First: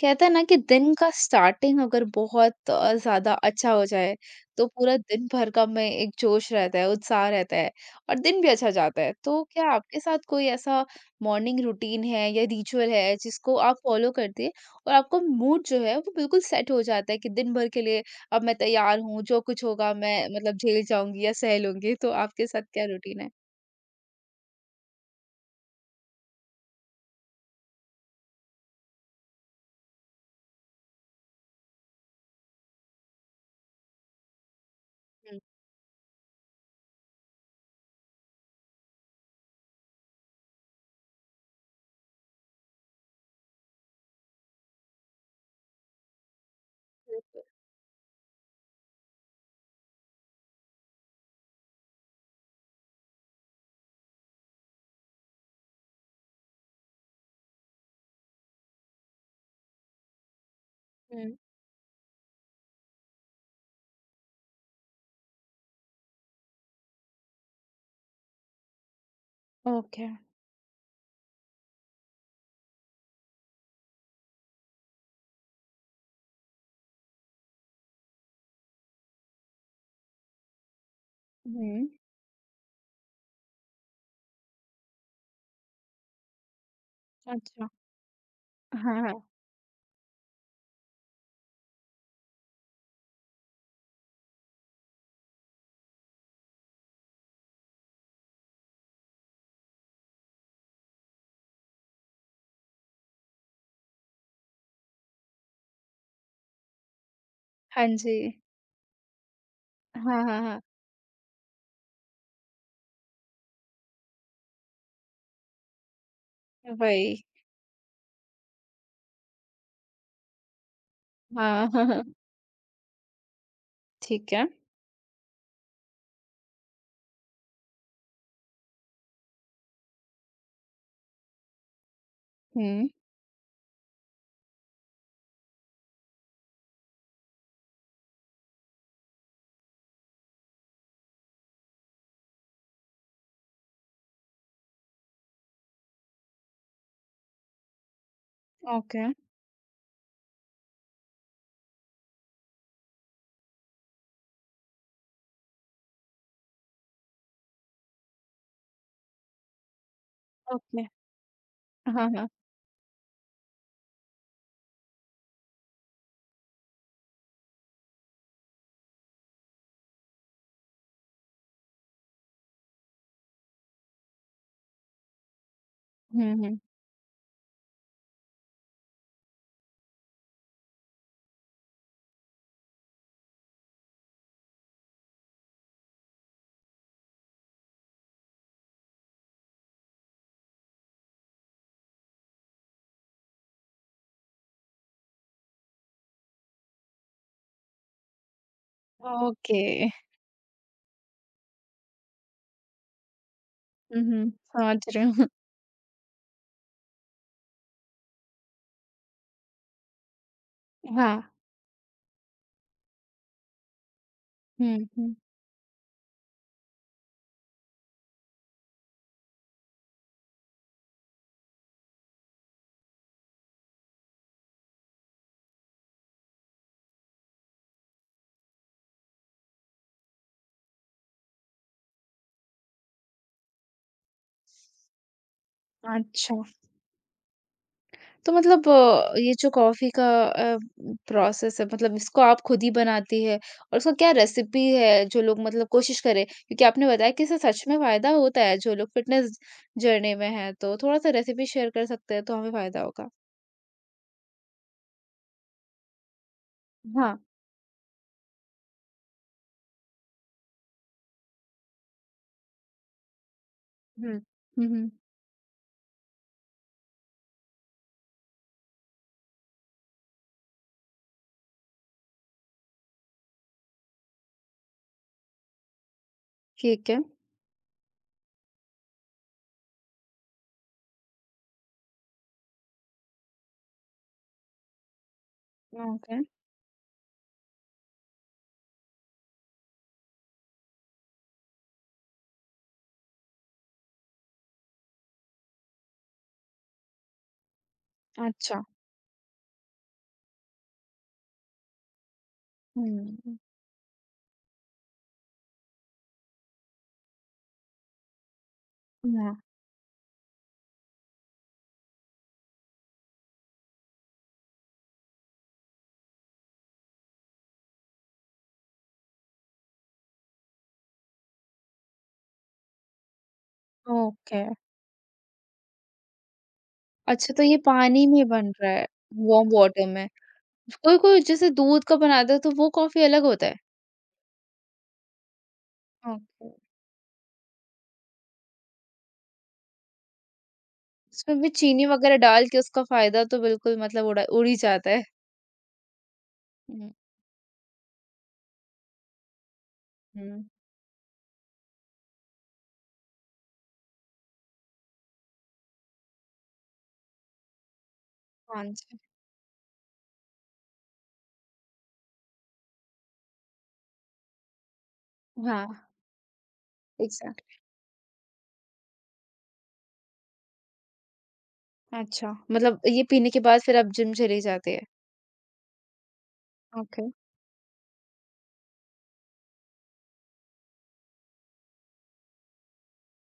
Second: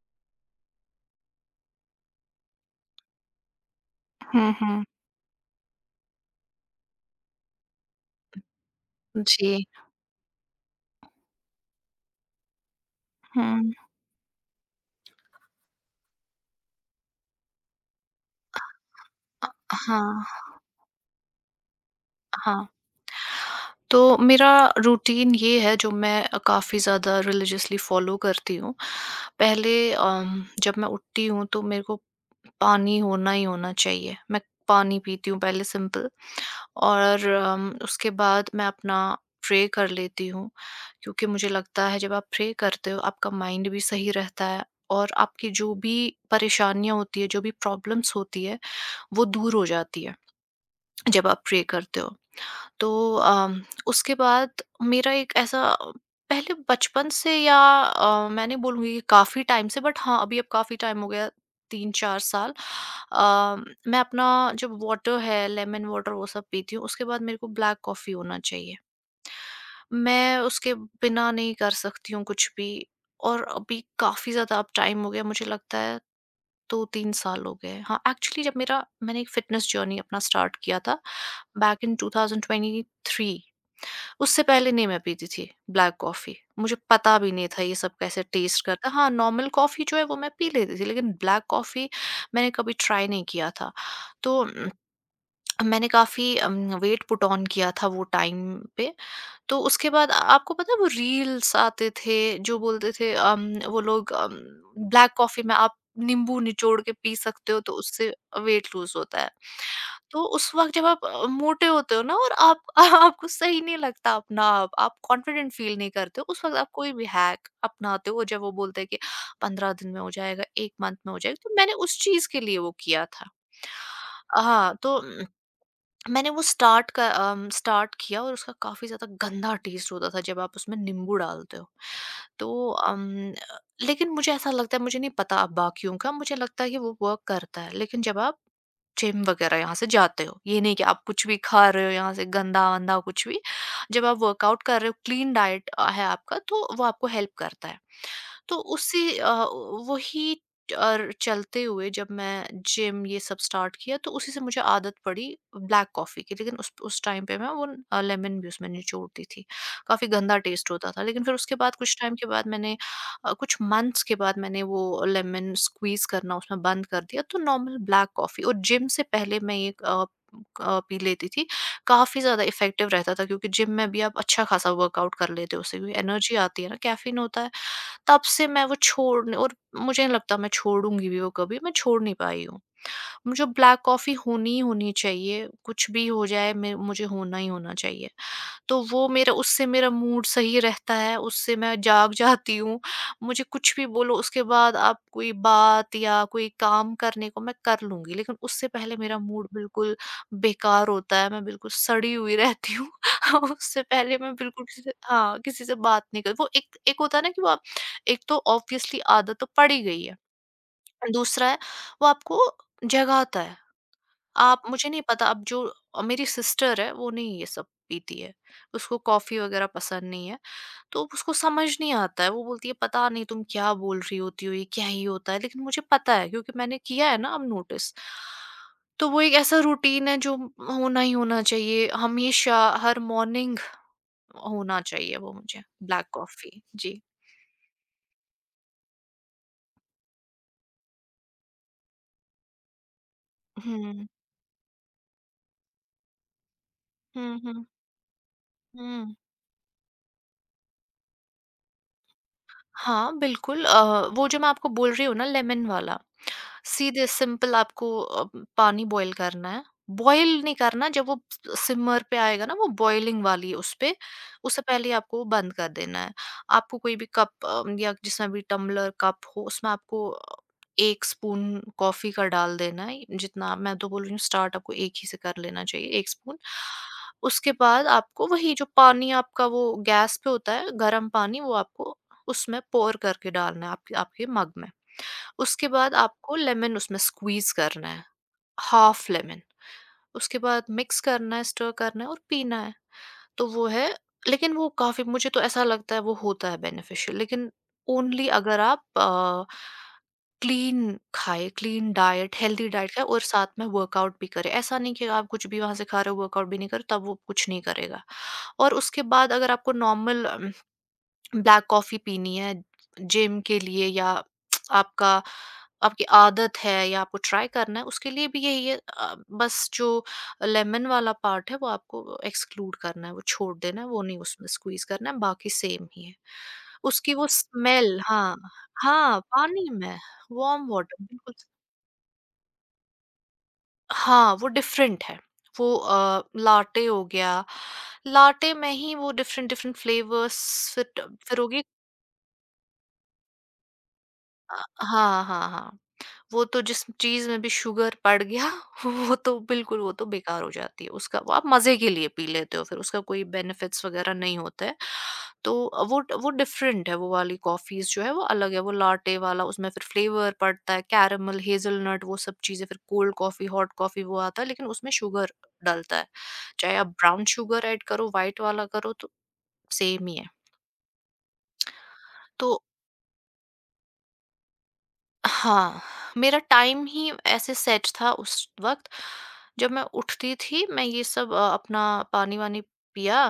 कहते हैं ना कि दिन का स्टार्टिंग अगर बहुत ज़्यादा अच्छा हो जाए, हुँ, तो हुँ। पूरा दिन भर का में एक जोश रहता है, उत्साह रहता है और दिन भी अच्छा जाता है। तो जी। क्या आपके साथ कोई ऐसा मॉर्निंग रूटीन है या रिचुअल है जिसको हुँ। आप फ़ॉलो करते हैं और आपका मूड जो है वो बिल्कुल सेट हो जाता है कि दिन भर के लिए अब मैं तैयार हूँ, जो अ, कुछ होगा हाँ, मैं मतलब झेल जाऊँगी या सह लूँगी। तो आपके साथ हाँ। क्या रूटीन है? तो मेरा रूटीन ये है जो मैं काफ़ी ज़्यादा रिलिजियसली फ़ॉलो करती हूँ। पहले जब मैं उठती हूँ तो मेरे को पानी होना ही होना चाहिए। मैं पानी पीती हुँ, हूँ पहले सिंपल। और उसके बाद मैं अपना प्रे कर लेती हूँ, क्योंकि मुझे लगता है जब आप प्रे करते हो आपका माइंड भी सही रहता है और आपकी जो भी परेशानियाँ होती हैं, जो भी प्रॉब्लम्स होती है, वो दूर हो जाती है, जब आप प्रे करते हो। तो अम, उसके बाद मेरा एक ऐसा पहले बचपन से या मैं नहीं बोलूँगी कि काफ़ी टाइम से, बट हाँ, अभी अब काफ़ी टाइम हो गया, हुँ, 3-4 साल। अ, मैं अपना जब वाटर है लेमन वाटर वो सब पीती हूँ, उसके बाद मेरे को ब्लैक कॉफ़ी होना चाहिए। ओके। मैं उसके बिना नहीं कर सकती हूँ कुछ भी। और अभी काफ़ी ज़्यादा अब टाइम हो गया, मुझे लगता है 2-3 साल हो गए हैं। हाँ, एक्चुअली जब मेरा मैंने एक फ़िटनेस जर्नी अपना स्टार्ट किया था बैक हुँ। इन 2023। उससे पहले नहीं मैं पीती थी ब्लैक कॉफ़ी। मुझे पता भी नहीं था अच्छा। ये सब कैसे टेस्ट करता है। हाँ, हाँ, हाँ। नॉर्मल कॉफ़ी जो है वो मैं पी लेती थी, लेकिन ब्लैक कॉफ़ी मैंने कभी ट्राई नहीं किया था। तो मैंने काफ़ी वेट पुट ऑन किया था वो टाइम पे। तो उसके बाद आपको पता है वो रील्स आते थे जो बोलते थे, वो लोग ब्लैक कॉफी में आप नींबू निचोड़ के पी सकते हो तो हाँ उससे जी। वेट लूज होता है। हाँ, तो हाँ, उस हाँ। वक्त जब आप मोटे होते हो ना और आप आपको सही नहीं लगता अपना आप, कॉन्फिडेंट फील नहीं करते हो, उस वक्त आप कोई भी वही। हैक अपनाते हो जब वो बोलते हैं कि पंद्रह दिन में हो जाएगा, एक मंथ में हो जाएगा। तो हाँ, मैंने हाँ, उस हाँ। चीज के लिए वो किया था। ठीक है। हाँ, तो मैंने वो स्टार्ट का स्टार्ट किया, और उसका काफ़ी ज़्यादा गंदा टेस्ट होता था जब आप उसमें नींबू डालते हो। तो हुँ, लेकिन मुझे ऐसा लगता है, मुझे नहीं पता अब बाकियों का, मुझे लगता है कि वो वर्क करता है। लेकिन जब आप जिम वग़ैरह यहाँ से जाते हो, ये नहीं कि आप कुछ भी खा रहे हो यहाँ से गंदा-वंदा कुछ भी। जब आप वर्कआउट कर रहे हो, क्लीन डाइट है आपका, तो वो आपको हेल्प करता है। तो उससे ओके, वही। और चलते हुए जब मैं जिम ये सब स्टार्ट किया तो उसी से मुझे आदत पड़ी ब्लैक कॉफ़ी की। लेकिन उस टाइम पे मैं वो लेमन भी उसमें निचोड़ती थी। काफ़ी गंदा टेस्ट ओके। होता था, लेकिन फिर उसके बाद कुछ हाँ, टाइम के हाँ। बाद मैंने कुछ मंथ्स के बाद मैंने वो लेमन स्क्वीज़ करना उसमें बंद कर दिया। तो नॉर्मल ब्लैक कॉफ़ी और जिम से पहले मैं ये पी लेती थी। काफ़ी ज़्यादा इफ़ेक्टिव रहता था, क्योंकि जिम में भी आप अच्छा खासा वर्कआउट कर लेते हो उससे, क्योंकि हुँ, एनर्जी हुँ। आती है ना, कैफ़ीन होता है। तब से मैं वो छोड़, और मुझे नहीं लगता मैं छोड़ूँगी भी वो कभी, मैं छोड़ नहीं पाई हूँ। मुझे ब्लैक कॉफ़ी होनी ही होनी चाहिए, कुछ भी हो जाए, मैं मुझे होना ही होना चाहिए। तो वो मेरा उससे मेरा मूड सही रहता है, उससे मैं जाग जाती हूँ। मुझे कुछ भी बोलो उसके बाद आप, कोई बात या कोई काम करने को मैं कर लूँगी, लेकिन उससे पहले मेरा मूड ओके। बिल्कुल बेकार होता है, मैं बिल्कुल सड़ी हुई रहती हूँ। उससे हुँ, पहले हुँ। मैं बिल्कुल किसी से समझ रही हूँ। हाँ, किसी से बात नहीं कर, वो एक एक होता है ना कि वो आप। एक तो ऑब्वियसली आदत तो पड़ ही गई है। हाँ। दूसरा है वो आपको जगाता है। आप हुँ, मुझे नहीं हुँ। पता, अब जो मेरी सिस्टर है वो नहीं ये सब पीती है। उसको कॉफ़ी वग़ैरह पसंद नहीं है, तो उसको समझ नहीं आता है। वो बोलती है, पता नहीं तुम क्या बोल रही होती हो, ये क्या ही होता है? लेकिन मुझे पता है क्योंकि मैंने किया है ना अब नोटिस। तो वो एक ऐसा रूटीन है जो होना ही होना चाहिए, हमेशा, हर मॉर्निंग होना चाहिए वो मुझे, ब्लैक अच्छा, कॉफ़ी। जी। तो मतलब ये जो कॉफ़ी का प्रोसेस है मतलब इसको आप खुद ही बनाती है और उसका हुँ। क्या रेसिपी है जो लोग मतलब कोशिश करें? क्योंकि आपने बताया कि हुँ, इससे सच हुँ, में फ़ायदा होता है जो लोग हुँ। फ़िटनेस जर्नी में हैं, तो थोड़ा-सा रेसिपी शेयर कर सकते हैं तो हमें फ़ायदा होगा। हाँ, बिल्कुल। वो जो मैं आपको बोल रही हूँ ना, लेमन वाला, सीधे हाँ। सिंपल आपको पानी बॉईल करना है। बॉईल नहीं करना, जब वो सिमर पे आएगा ना, वो बॉइलिंग वाली उसपे, हुँ। उससे हुँ, पहले हुँ। ही आपको बंद कर देना है। आपको कोई भी कप या जिसमें भी टम्बलर, कप हो उसमें आपको 1 स्पून कॉफ़ी का डाल देना है। जितना मैं तो बोल रही हूँ, स्टार्ट आपको 1 ही से कर लेना चाहिए, 1 स्पून। ठीक है। उसके बाद आपको वही जो पानी आपका वो गैस पे होता है, गरम पानी, वो आपको उसमें पोर करके डालना है, आपके आपके मग में। उसके बाद ओके। आपको लेमन उसमें स्क्वीज करना है, हाफ लेमन। उसके बाद मिक्स करना है, स्टर करना है और पीना है। तो वो है। लेकिन वो काफी, मुझे तो ऐसा लगता है वो होता है बेनिफिशियल, लेकिन ओनली अगर अच्छा, आप क्लीन खाए, क्लीन डाइट, हेल्दी डाइट खाए हुँ, और साथ में वर्कआउट भी करें। ऐसा नहीं कि आप कुछ भी वहां से खा रहे हो, वर्कआउट भी नहीं कर, तब वो कुछ नहीं करेगा। और उसके बाद ना अगर आपको नॉर्मल ब्लैक कॉफ़ी पीनी है जिम के लिए, या आपका आपकी आदत है या आपको ट्राई करना है, उसके लिए भी यही है। बस जो लेमन वाला पार्ट है वो आपको एक्सक्लूड करना है, वो छोड़ देना है, वो नहीं ओके। उसमें स्क्वीज करना है, बाकी सेम ही है। उसकी वो अच्छा, तो ये स्मेल। पानी में हाँ। बन रहा है, हाँ, वार्म पानी वाटर में। में। वार्म वाटर, कोई-कोई बिल्कुल। जैसे दूध का बनाता है तो वो कॉफ़ी अलग होता है? हाँ, वो डिफरेंट है। वो ओके, लाटे हो गया। लाटे में ही वो डिफरेंट डिफरेंट फ्लेवर्स फिर। फिर उसमें भी होगी। चीनी वगैरह डाल के उसका फ़ायदा तो बिल्कुल मतलब उड़ा उड़ ही जाता है। हाँ, हाँ, हाँ, वो तो जिस हुँ, चीज़ में भी शुगर पड़ गया वो तो बिल्कुल, वो तो हुँ, बेकार हो जाती है। उसका वो आप मज़े के लिए पी लेते हो, फिर उसका कोई बेनिफिट्स वग़ैरह नहीं होता है। तो वो डिफ़रेंट है, वो वाली कॉफ़ीज़ जो है वो अलग है। हाँ वो जी, लाटे वाला, उसमें फिर फ्लेवर पड़ता है कैरेमल, हेज़लनट, वो सब चीज़ें, फिर कोल्ड कॉफ़ी, हॉट कॉफ़ी वो आता है, लेकिन उसमें शुगर हाँ, डलता है। चाहे आप ब्राउन एग्ज़ैक्टली। शुगर ऐड करो, व्हाइट वाला करो, तो सेम ही है। अच्छा, तो मतलब ये पीने के बाद फिर आप जिम चली जाती हैं? हाँ, मेरा टाइम ओके, ही ऐसे सेट था उस वक़्त। जब मैं उठती थी, मैं ये सब अपना पानी-वानी पिया,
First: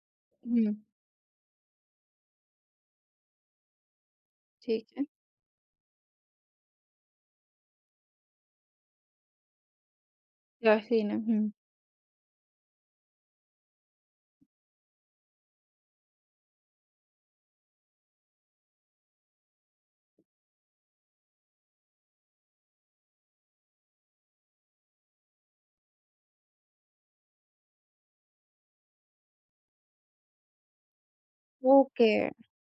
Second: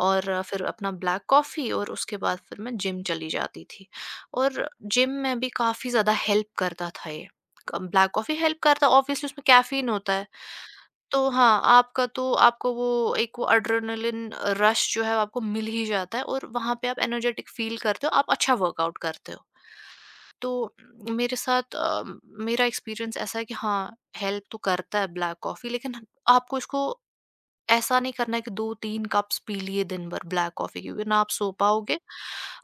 और फिर हुँ, अपना ब्लैक कॉफ़ी, और उसके बाद फिर मैं जिम चली जाती थी। और ठीक है, जिम में भी काफ़ी ज़्यादा हेल्प करता था ये। क ब्लैक कॉफ़ी हेल्प करता ऑब्वियसली, उसमें कैफ़ीन होता है। कैफ़ीन है, तो हुँ, हाँ, आपका तो आपको वो एक वो एड्रेनालिन रश जो है, आपको मिल ही जाता है और वहाँ पे आप एनर्जेटिक फ़ील करते हो, आप अच्छा वर्कआउट करते हो। तो मेरे साथ मेरा एक्सपीरियंस ऐसा है कि हाँ, हेल्प तो करता है ब्लैक कॉफ़ी, लेकिन आपको इसको ऐसा नहीं करना है कि 2-3 कप्स पी लिए दिन भर, ब्लैक कॉफ़ी के बिना आप सो पाओगे। ओके,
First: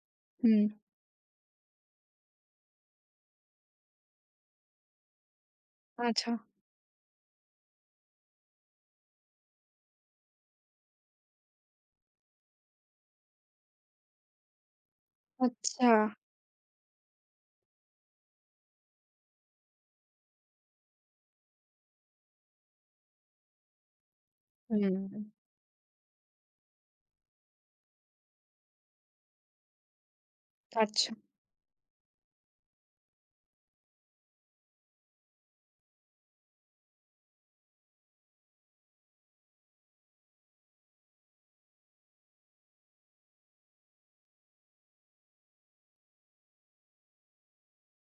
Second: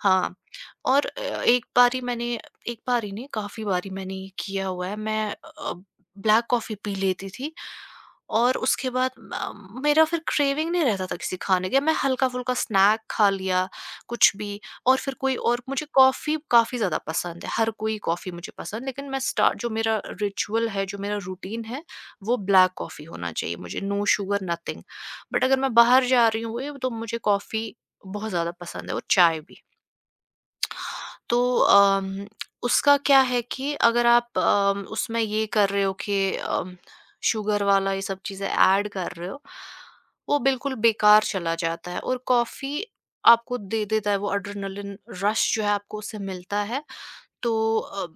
हाँ, हुँ, और एक बारी मैंने, एक बारी नहीं काफ़ी बारी मैंने ये किया हुआ है, मैं अच्छा, ब्लैक कॉफ़ी पी लेती थी और उसके बाद मेरा फिर क्रेविंग नहीं रहता था किसी खाने का, मैं हल्का-फुल्का स्नैक खा लिया, कुछ भी। और फिर कोई और, मुझे अच्छा, कॉफ़ी काफ़ी ज़्यादा पसंद है, हर कोई कॉफ़ी मुझे पसंद, लेकिन मैं स्टार्ट जो मेरा रिचुअल है, जो मेरा रूटीन है, वो ब्लैक कॉफ़ी होना चाहिए मुझे, नो शुगर नथिंग। हुँ, बट अगर मैं बाहर जा रही हूँ, तो मुझे कॉफ़ी बहुत ज़्यादा पसंद है और चाय भी। अच्छा, तो उसका क्या है कि अगर आप उसमें ये कर रहे हो कि शुगर वाला ये सब चीज़ें ऐड कर रहे हो, वो बिल्कुल बेकार चला जाता है। और कॉफ़ी आपको दे देता है वो एड्रेनलिन रश जो है, आपको उससे मिलता है। तो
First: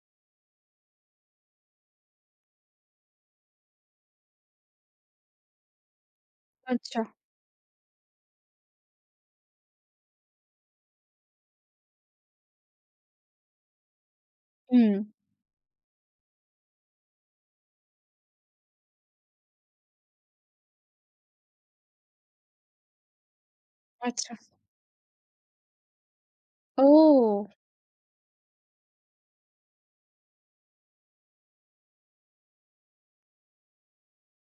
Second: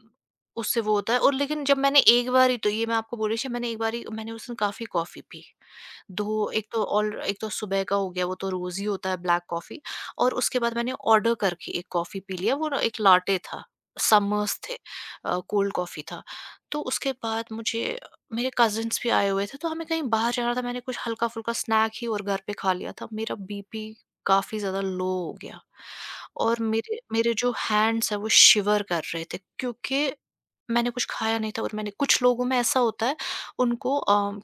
उससे वो होता है। और लेकिन जब मैंने एक बार ही, तो ये मैं आपको बोल रही थी, मैंने एक बार ही मैंने उस दिन काफ़ी कॉफ़ी पी। 2, एक तो अच्छा, ऑल, एक तो सुबह का हो गया, वो तो रोज़ ही होता है ब्लैक कॉफ़ी, और उसके बाद मैंने ऑर्डर करके एक कॉफ़ी पी लिया, वो ना एक लाटे था, समर्स थे, हुँ। कोल्ड कॉफ़ी था। तो उसके बाद मुझे मेरे कज़िन्स भी आए हुए थे, तो हमें कहीं बाहर जाना था, मैंने कुछ हल्का-फुल्का स्नैक ही और घर पे खा लिया था। मेरा बीपी अच्छा। काफ़ी ज़्यादा लो हो गया, और मेरे मेरे ओह! जो हैंड्स हैं वो शिवर कर रहे थे, क्योंकि मैंने कुछ खाया नहीं था। और मैंने कुछ, लोगों में ऐसा होता है, उनको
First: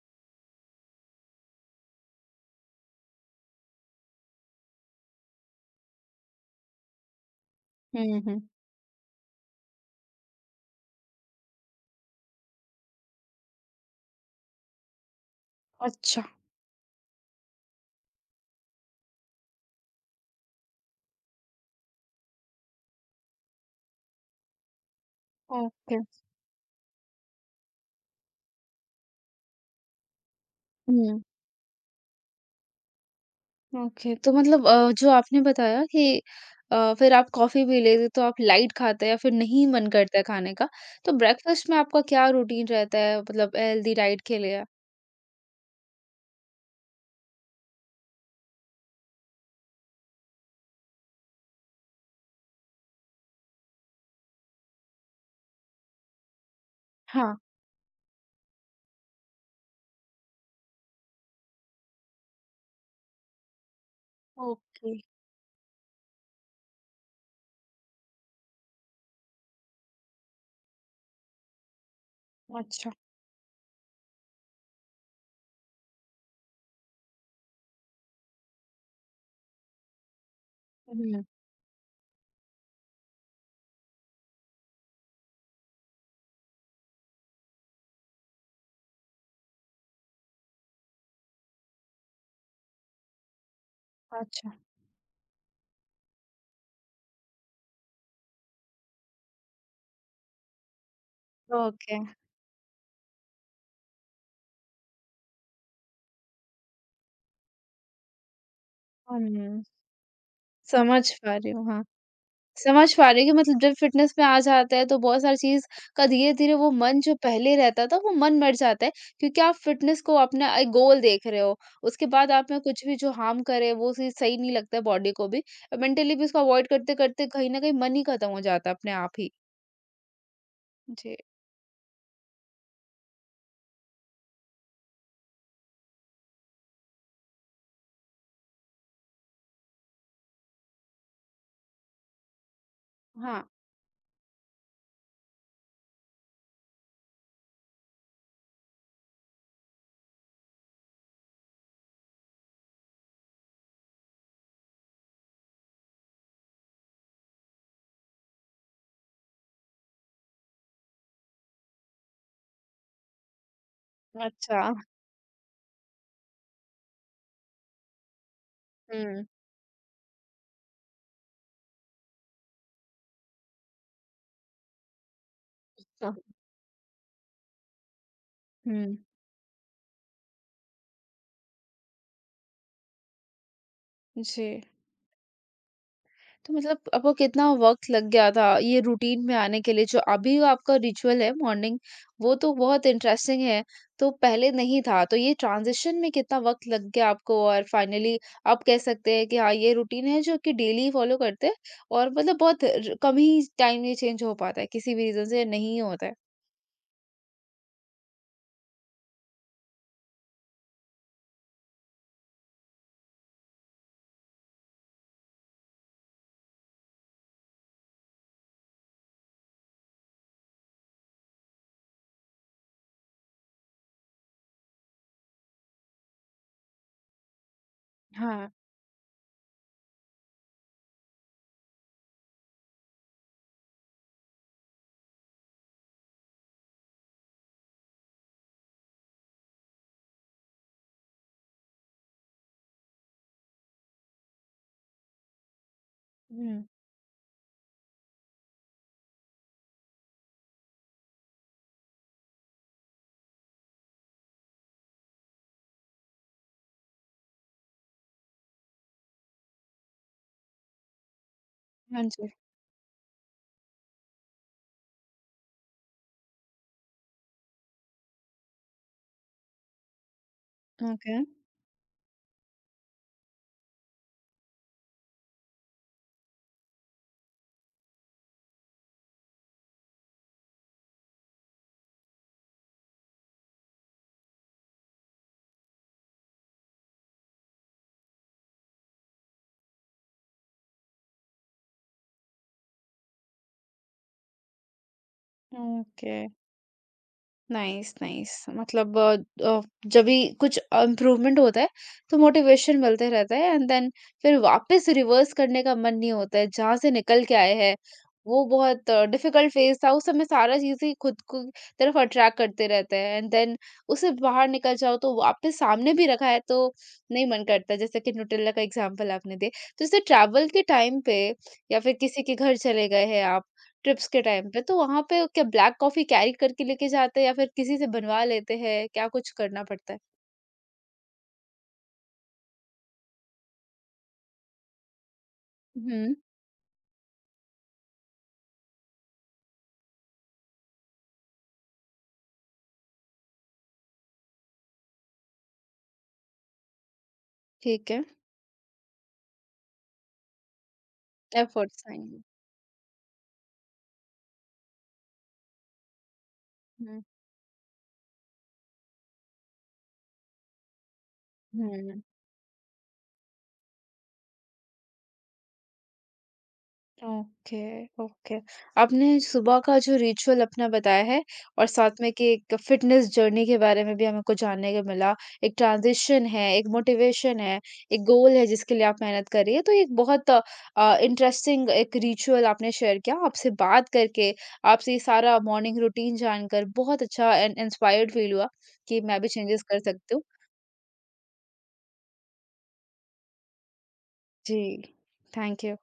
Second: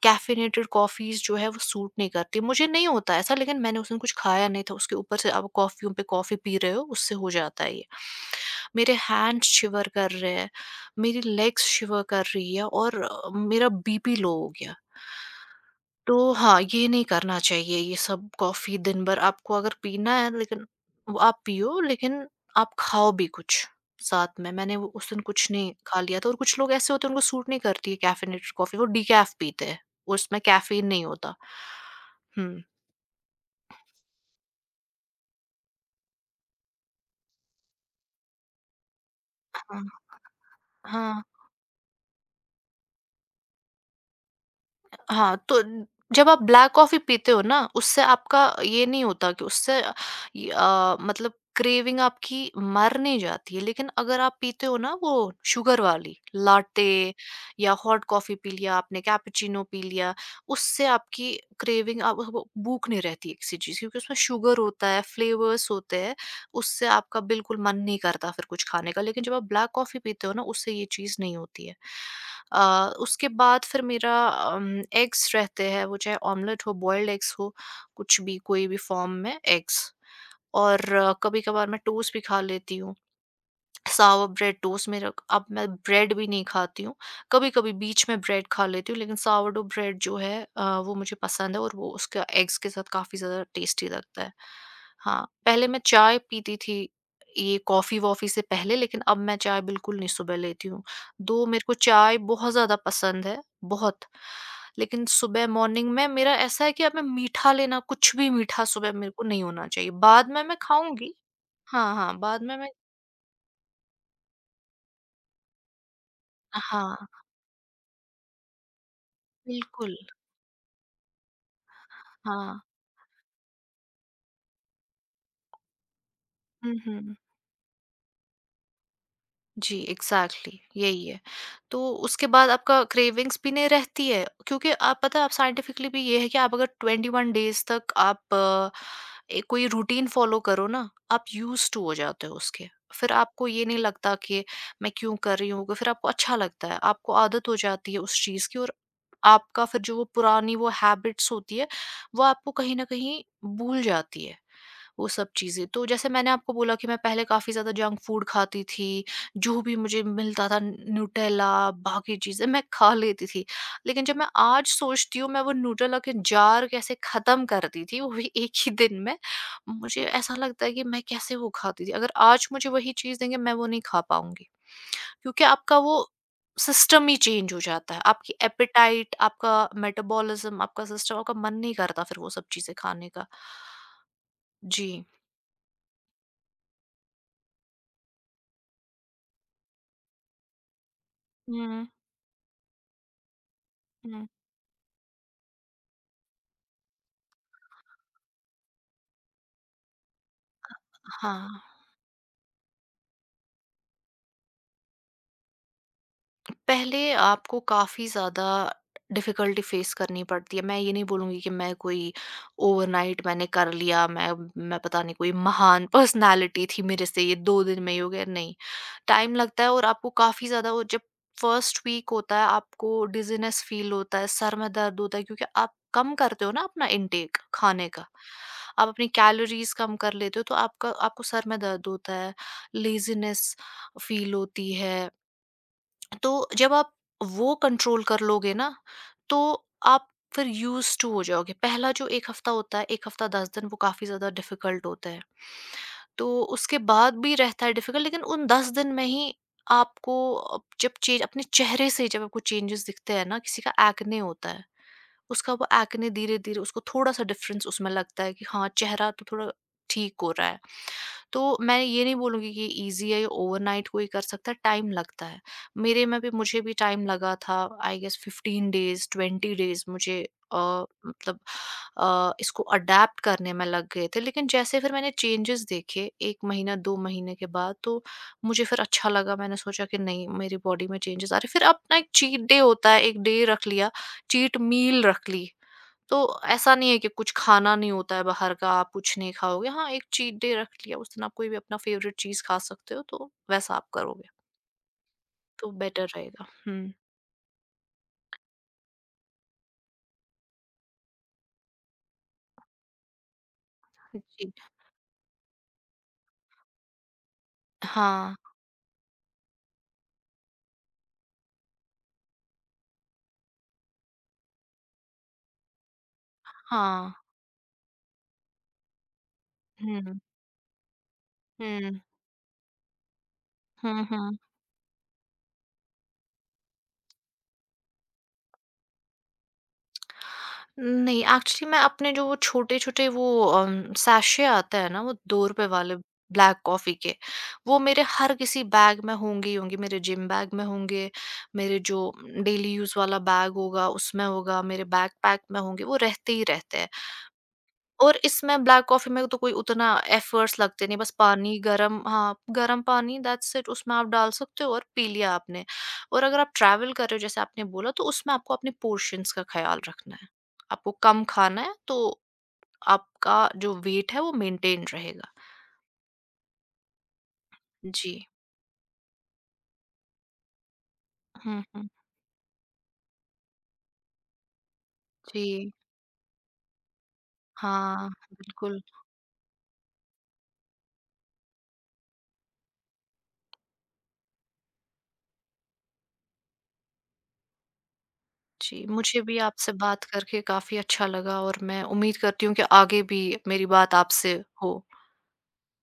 कैफिनेटेड कॉफ़ीज़ जो है वो सूट नहीं करती, मुझे नहीं होता ऐसा, लेकिन मैंने उस दिन कुछ खाया नहीं था, उसके ऊपर से आप कॉफ़ियों पे कॉफ़ी पी रहे हो, उससे हो जाता है ये, हुँ, हुँ। मेरे हैंड शिवर कर रहे हैं, मेरी लेग्स शिवर कर रही है, और मेरा बीपी लो हो गया। अच्छा, तो हाँ, ये नहीं करना चाहिए। ये सब कॉफ़ी दिन भर आपको अगर पीना है, लेकिन वो आप पियो, लेकिन आप खाओ भी कुछ साथ में। मैंने वो उस दिन कुछ नहीं ओके। खा लिया था। और कुछ लोग ऐसे होते हैं, उनको सूट नहीं करती है कैफ़ीनेटेड कॉफ़ी, वो डिकैफ़ पीते हैं, उसमें कैफ़ीन नहीं हुँ, होता। हुँ। ओके। तो मतलब जो आपने बताया कि फिर आप कॉफ़ी भी लेते तो आप लाइट खाते हैं या फिर नहीं हाँ, मन करता है खाने का, तो हाँ। ब्रेकफ़ास्ट में आपका क्या रूटीन रहता है मतलब हेल्दी डाइट के लिए? हाँ, तो न जब आप ब्लैक कॉफ़ी पीते हो ना, उससे आपका ये नहीं होता कि उससे मतलब क्रेविंग आपकी मर नहीं जाती है। लेकिन अगर आप पीते हो ना वो शुगर वाली, लाटे हाँ, या हॉट कॉफ़ी पी लिया आपने, कैपुचिनो पी लिया, उससे आपकी क्रेविंग अब वो भूख नहीं रहती है किसी चीज़ की, क्योंकि उसमें शुगर होता ओके। है, फ्लेवर्स होते हैं। उससे आपका बिल्कुल मन नहीं करता फिर कुछ खाने का। लेकिन जब आप ब्लैक कॉफ़ी पीते हो ना, उससे ये चीज़ नहीं होती है। अच्छा। उसके बाद फिर मेरा एग्स रहते हैं, वो चाहे ऑमलेट हो, बॉइल्ड एग्स हो, कुछ भी कोई भी फ़ॉर्म में एग्स। और हुँ, कभी-कभार मैं टोस्ट भी खा लेती हूँ। सावा ब्रेड टोस्ट में रख अब मैं ब्रेड भी नहीं खाती हूँ। कभी-कभी बीच में ब्रेड खा लेती हूँ, लेकिन सावरडो ब्रेड जो है वो मुझे पसंद है और वो उसका एग्स के साथ काफ़ी ज़्यादा टेस्टी लगता है। अच्छा, हाँ, पहले मैं चाय पीती थी, ये कॉफ़ी-वॉफ़ी से पहले, लेकिन अब मैं चाय बिल्कुल नहीं सुबह लेती हूँ। दो मेरे को ओके। चाय बहुत ज़्यादा पसंद है, बहुत। लेकिन सुबह मॉर्निंग में मेरा ऐसा है कि अब मैं मीठा लेना, कुछ भी मीठा सुबह मेरे को नहीं हुँ, होना चाहिए। बाद में मैं समझ खाऊँगी। पा रही हूँ, हाँ। हाँ, हाँ, बाद में मैं समझ पा रही हूँ कि मतलब जब फिटनेस में आ जाता है तो बहुत सारी चीज़ का धीरे-धीरे वो हाँ। मन जो पहले रहता था वो मन मर जाता है, क्योंकि आप बिल्कुल, फिटनेस को अपना एक गोल देख रहे हो। उसके बाद आप हाँ। में कुछ भी जो हार्म करे वो चीज़ सही नहीं लगता है बॉडी को भी और मेंटली भी उसको अवॉइड हुँ, हुँ। करते-करते कहीं न कहीं मन ही खत्म हो जाता है अपने आप ही। जी, एग्ज़ैक्टली यही जी, है। तो उसके बाद आपका क्रेविंग्स भी नहीं रहती है, क्योंकि आप पता है, आप साइंटिफिकली भी ये है कि आप अगर 21 डेज़ तक आप कोई रूटीन फ़ॉलो करो ना, आप यूज़्ड टू हो जाते हो उसके। फिर हाँ। आपको ये नहीं लगता कि मैं क्यों कर रही हूँ? फिर आपको अच्छा लगता है, आपको आदत हो जाती है उस चीज़ की, और आपका फिर जो वो पुरानी वो हैबिट्स होती है, वो आपको कहीं न कहीं भूल जाती है। वो सब चीज़ें। तो जैसे मैंने आपको बोला कि मैं पहले काफ़ी ज़्यादा जंक फूड खाती थी, जो भी मुझे मिलता था, न्यूटेला बाकी चीज़ें मैं खा लेती थी। लेकिन जब मैं आज अच्छा, सोचती हूँ, मैं वो न्यूटेला के जार कैसे ख़त्म कर दी थी, वो भी एक ही दिन में। हुँ। मुझे ऐसा लगता है कि मैं कैसे वो खाती थी। अगर आज मुझे वही चीज़ देंगे, मैं वो नहीं खा पाऊँगी। क्योंकि आपका वो सिस्टम ही चेंज हो जाता है। आपकी हुँ, एपेटाइट, आपका मेटाबॉलिज़्म, आपका सिस्टम, आपका मन नहीं करता फिर वो सब चीज़ें खाने का। जी। जी। तो मतलब आपको कितना वक़्त लग गया था ये रूटीन में आने के लिए? जो अभी आपका रिचुअल है मॉर्निंग, हुँ, वो तो बहुत इंटरेस्टिंग है, तो हुँ। पहले नहीं था। तो ये ट्रांज़िशन में कितना वक़्त लग गया आपको और फाइनली आप कह सकते हैं कि हाँ, ये रूटीन है जो कि डेली फॉलो करते हैं हाँ, और मतलब बहुत र कम ही टाइम में चेंज हो पाता है, किसी भी रीज़न से नहीं होता है? पहले आपको काफ़ी ज़्यादा डिफ़िकल्टी फ़ेस करनी पड़ती है। मैं ये नहीं बोलूँगी कि मैं कोई ओवरनाइट मैंने कर लिया, मैं पता नहीं कोई महान पर्सनैलिटी थी, मेरे से ये 2 दिन में ही हो गया, नहीं। टाइम लगता है, और आपको काफ़ी ज़्यादा वो जब फर्स्ट वीक होता है, आपको डिज़ीनेस फ़ील होता है, सर में दर्द होता है, क्योंकि आप कम करते हो ना अपना इंटेक खाने का। हाँ। आप अपनी कैलोरीज़ कम कर लेते हो, तो आपका आपको सर में दर्द होता है, लेज़ीनेस फ़ील होती है। तो जब आप वो कंट्रोल कर लोगे ना, तो आप फिर यूज़्ड टू हो जाओगे। पहला जो 1 हफ़्ता होता है, 1 हफ़्ता 10 दिन, वो काफ़ी ज़्यादा डिफ़िकल्ट होता है। तो हुँ। उसके बाद भी रहता है डिफ़िकल्ट, लेकिन उन 10 दिन में ही आपको जब चेंज अपने चेहरे से जब आपको चेंजेस दिखते हैं ना, किसी का एक्ने होता है, उसका वो एक्ने धीरे-धीरे उसको थोड़ा-सा डिफ़रेंस उसमें लगता है कि हाँ, चेहरा तो थोड़ा ठीक हो रहा है। तो मैं हाँ ये नहीं जी। बोलूँगी कि ईज़ी है, ये ओवरनाइट कोई कर सकता है, टाइम लगता है। मेरे में भी, मुझे भी टाइम लगा था। आई गेस 15 डेज़, 20 डेज़ मुझे अ, ओके। मतलब इसको अडैप्ट करने में लग गए थे। लेकिन जैसे फिर मैंने चेंजेस देखे 1 महीना, 2 महीने के बाद, तो मुझे फिर अच्छा लगा। मैंने सोचा कि नहीं, मेरी बॉडी में चेंजेस आ रहे। फिर अपना एक चीट डे होता है, 1 डे रख लिया, चीट मील रख ली। तो ऐसा नहीं है कि कुछ खाना नहीं होता है बाहर का, आप कुछ नहीं खाओगे। हाँ, एक चीट डे रख लिया, उस दिन आप कोई भी अपना फ़ेवरेट चीज़ खा सकते हो, तो वैसा आप करोगे, तो बेटर ओके। रहेगा। हुँ, नाइस नाइस। मतलब अ, जब भी कुछ इम्प्रूवमेंट होता है तो मोटिवेशन मिलते रहता है एंड देन फिर जी। वापस रिवर्स करने का मन नहीं होता है जहां से निकल के आए हैं। हाँ, वो बहुत डिफिकल्ट फेज था उस समय, सारा चीजें खुद को तरफ अट्रैक्ट करते रहते हैं एंड देन उससे बाहर निकल जाओ तो वापस सामने भी रखा है तो हाँ। नहीं मन करता, जैसे कि न्यूट्रेला का एग्जांपल आपने दिया। तो हुँ, जैसे हुँ। ट्रैवल के टाइम पे या फिर किसी के घर चले गए हैं आप, हुँ, ट्रिप्स के हुँ। टाइम पे, तो वहाँ पे क्या ब्लैक कॉफ़ी कैरी करके लेके जाते हैं या फिर किसी से बनवा लेते हैं? क्या कुछ करना पड़ता है? नहीं, एक्चुअली मैं अपने जो वो छोटे-छोटे वो सैशे आते हैं ना, वो ₹2 वाले हुँ, ब्लैक कॉफ़ी के, वो मेरे हर किसी बैग में होंगे ही होंगे। मेरे जिम बैग में होंगे, मेरे जो डेली यूज़ वाला बैग होगा उसमें होगा, मेरे बैकपैक में होंगे, वो रहते ही रहते हैं। ठीक है। और इसमें ब्लैक कॉफ़ी में तो कोई उतना एफर्ट्स लगते नहीं, बस पानी एफर्ट्स गरम, आएँगे। हाँ, गरम पानी दैट्स इट, उसमें आप डाल सकते हो और पी लिया आपने। और अगर आप ट्रैवल हुँ, कर रहे हो जैसे आपने बोला, तो उसमें आपको अपने पोर्शंस का ख़्याल रखना है। आपको कम खाना है, तो हुँ। आपका जो वेट है वो मेंटेन रहेगा। ओके। जी। ओके। आपने सुबह का जो रिचुअल अपना बताया है हुँ, और हुँ। साथ में कि एक फिटनेस जर्नी के बारे में भी हमें को जानने को मिला, एक जी। ट्रांजिशन है, एक मोटिवेशन है, एक हाँ, गोल है जिसके बिल्कुल। लिए आप मेहनत कर रही है। तो ये एक बहुत इंटरेस्टिंग एक रिचुअल आपने शेयर किया। आपसे बात करके, आपसे ये सारा मॉर्निंग रूटीन जानकर बहुत अच्छा एंड इंस्पायर्ड फील हुआ जी, कि मुझे मैं भी भी चेंजेस आपसे कर बात सकती हूँ। करके काफ़ी अच्छा लगा, और मैं उम्मीद करती हूँ कि आगे भी मेरी बात आपसे जी, हो। Thank you.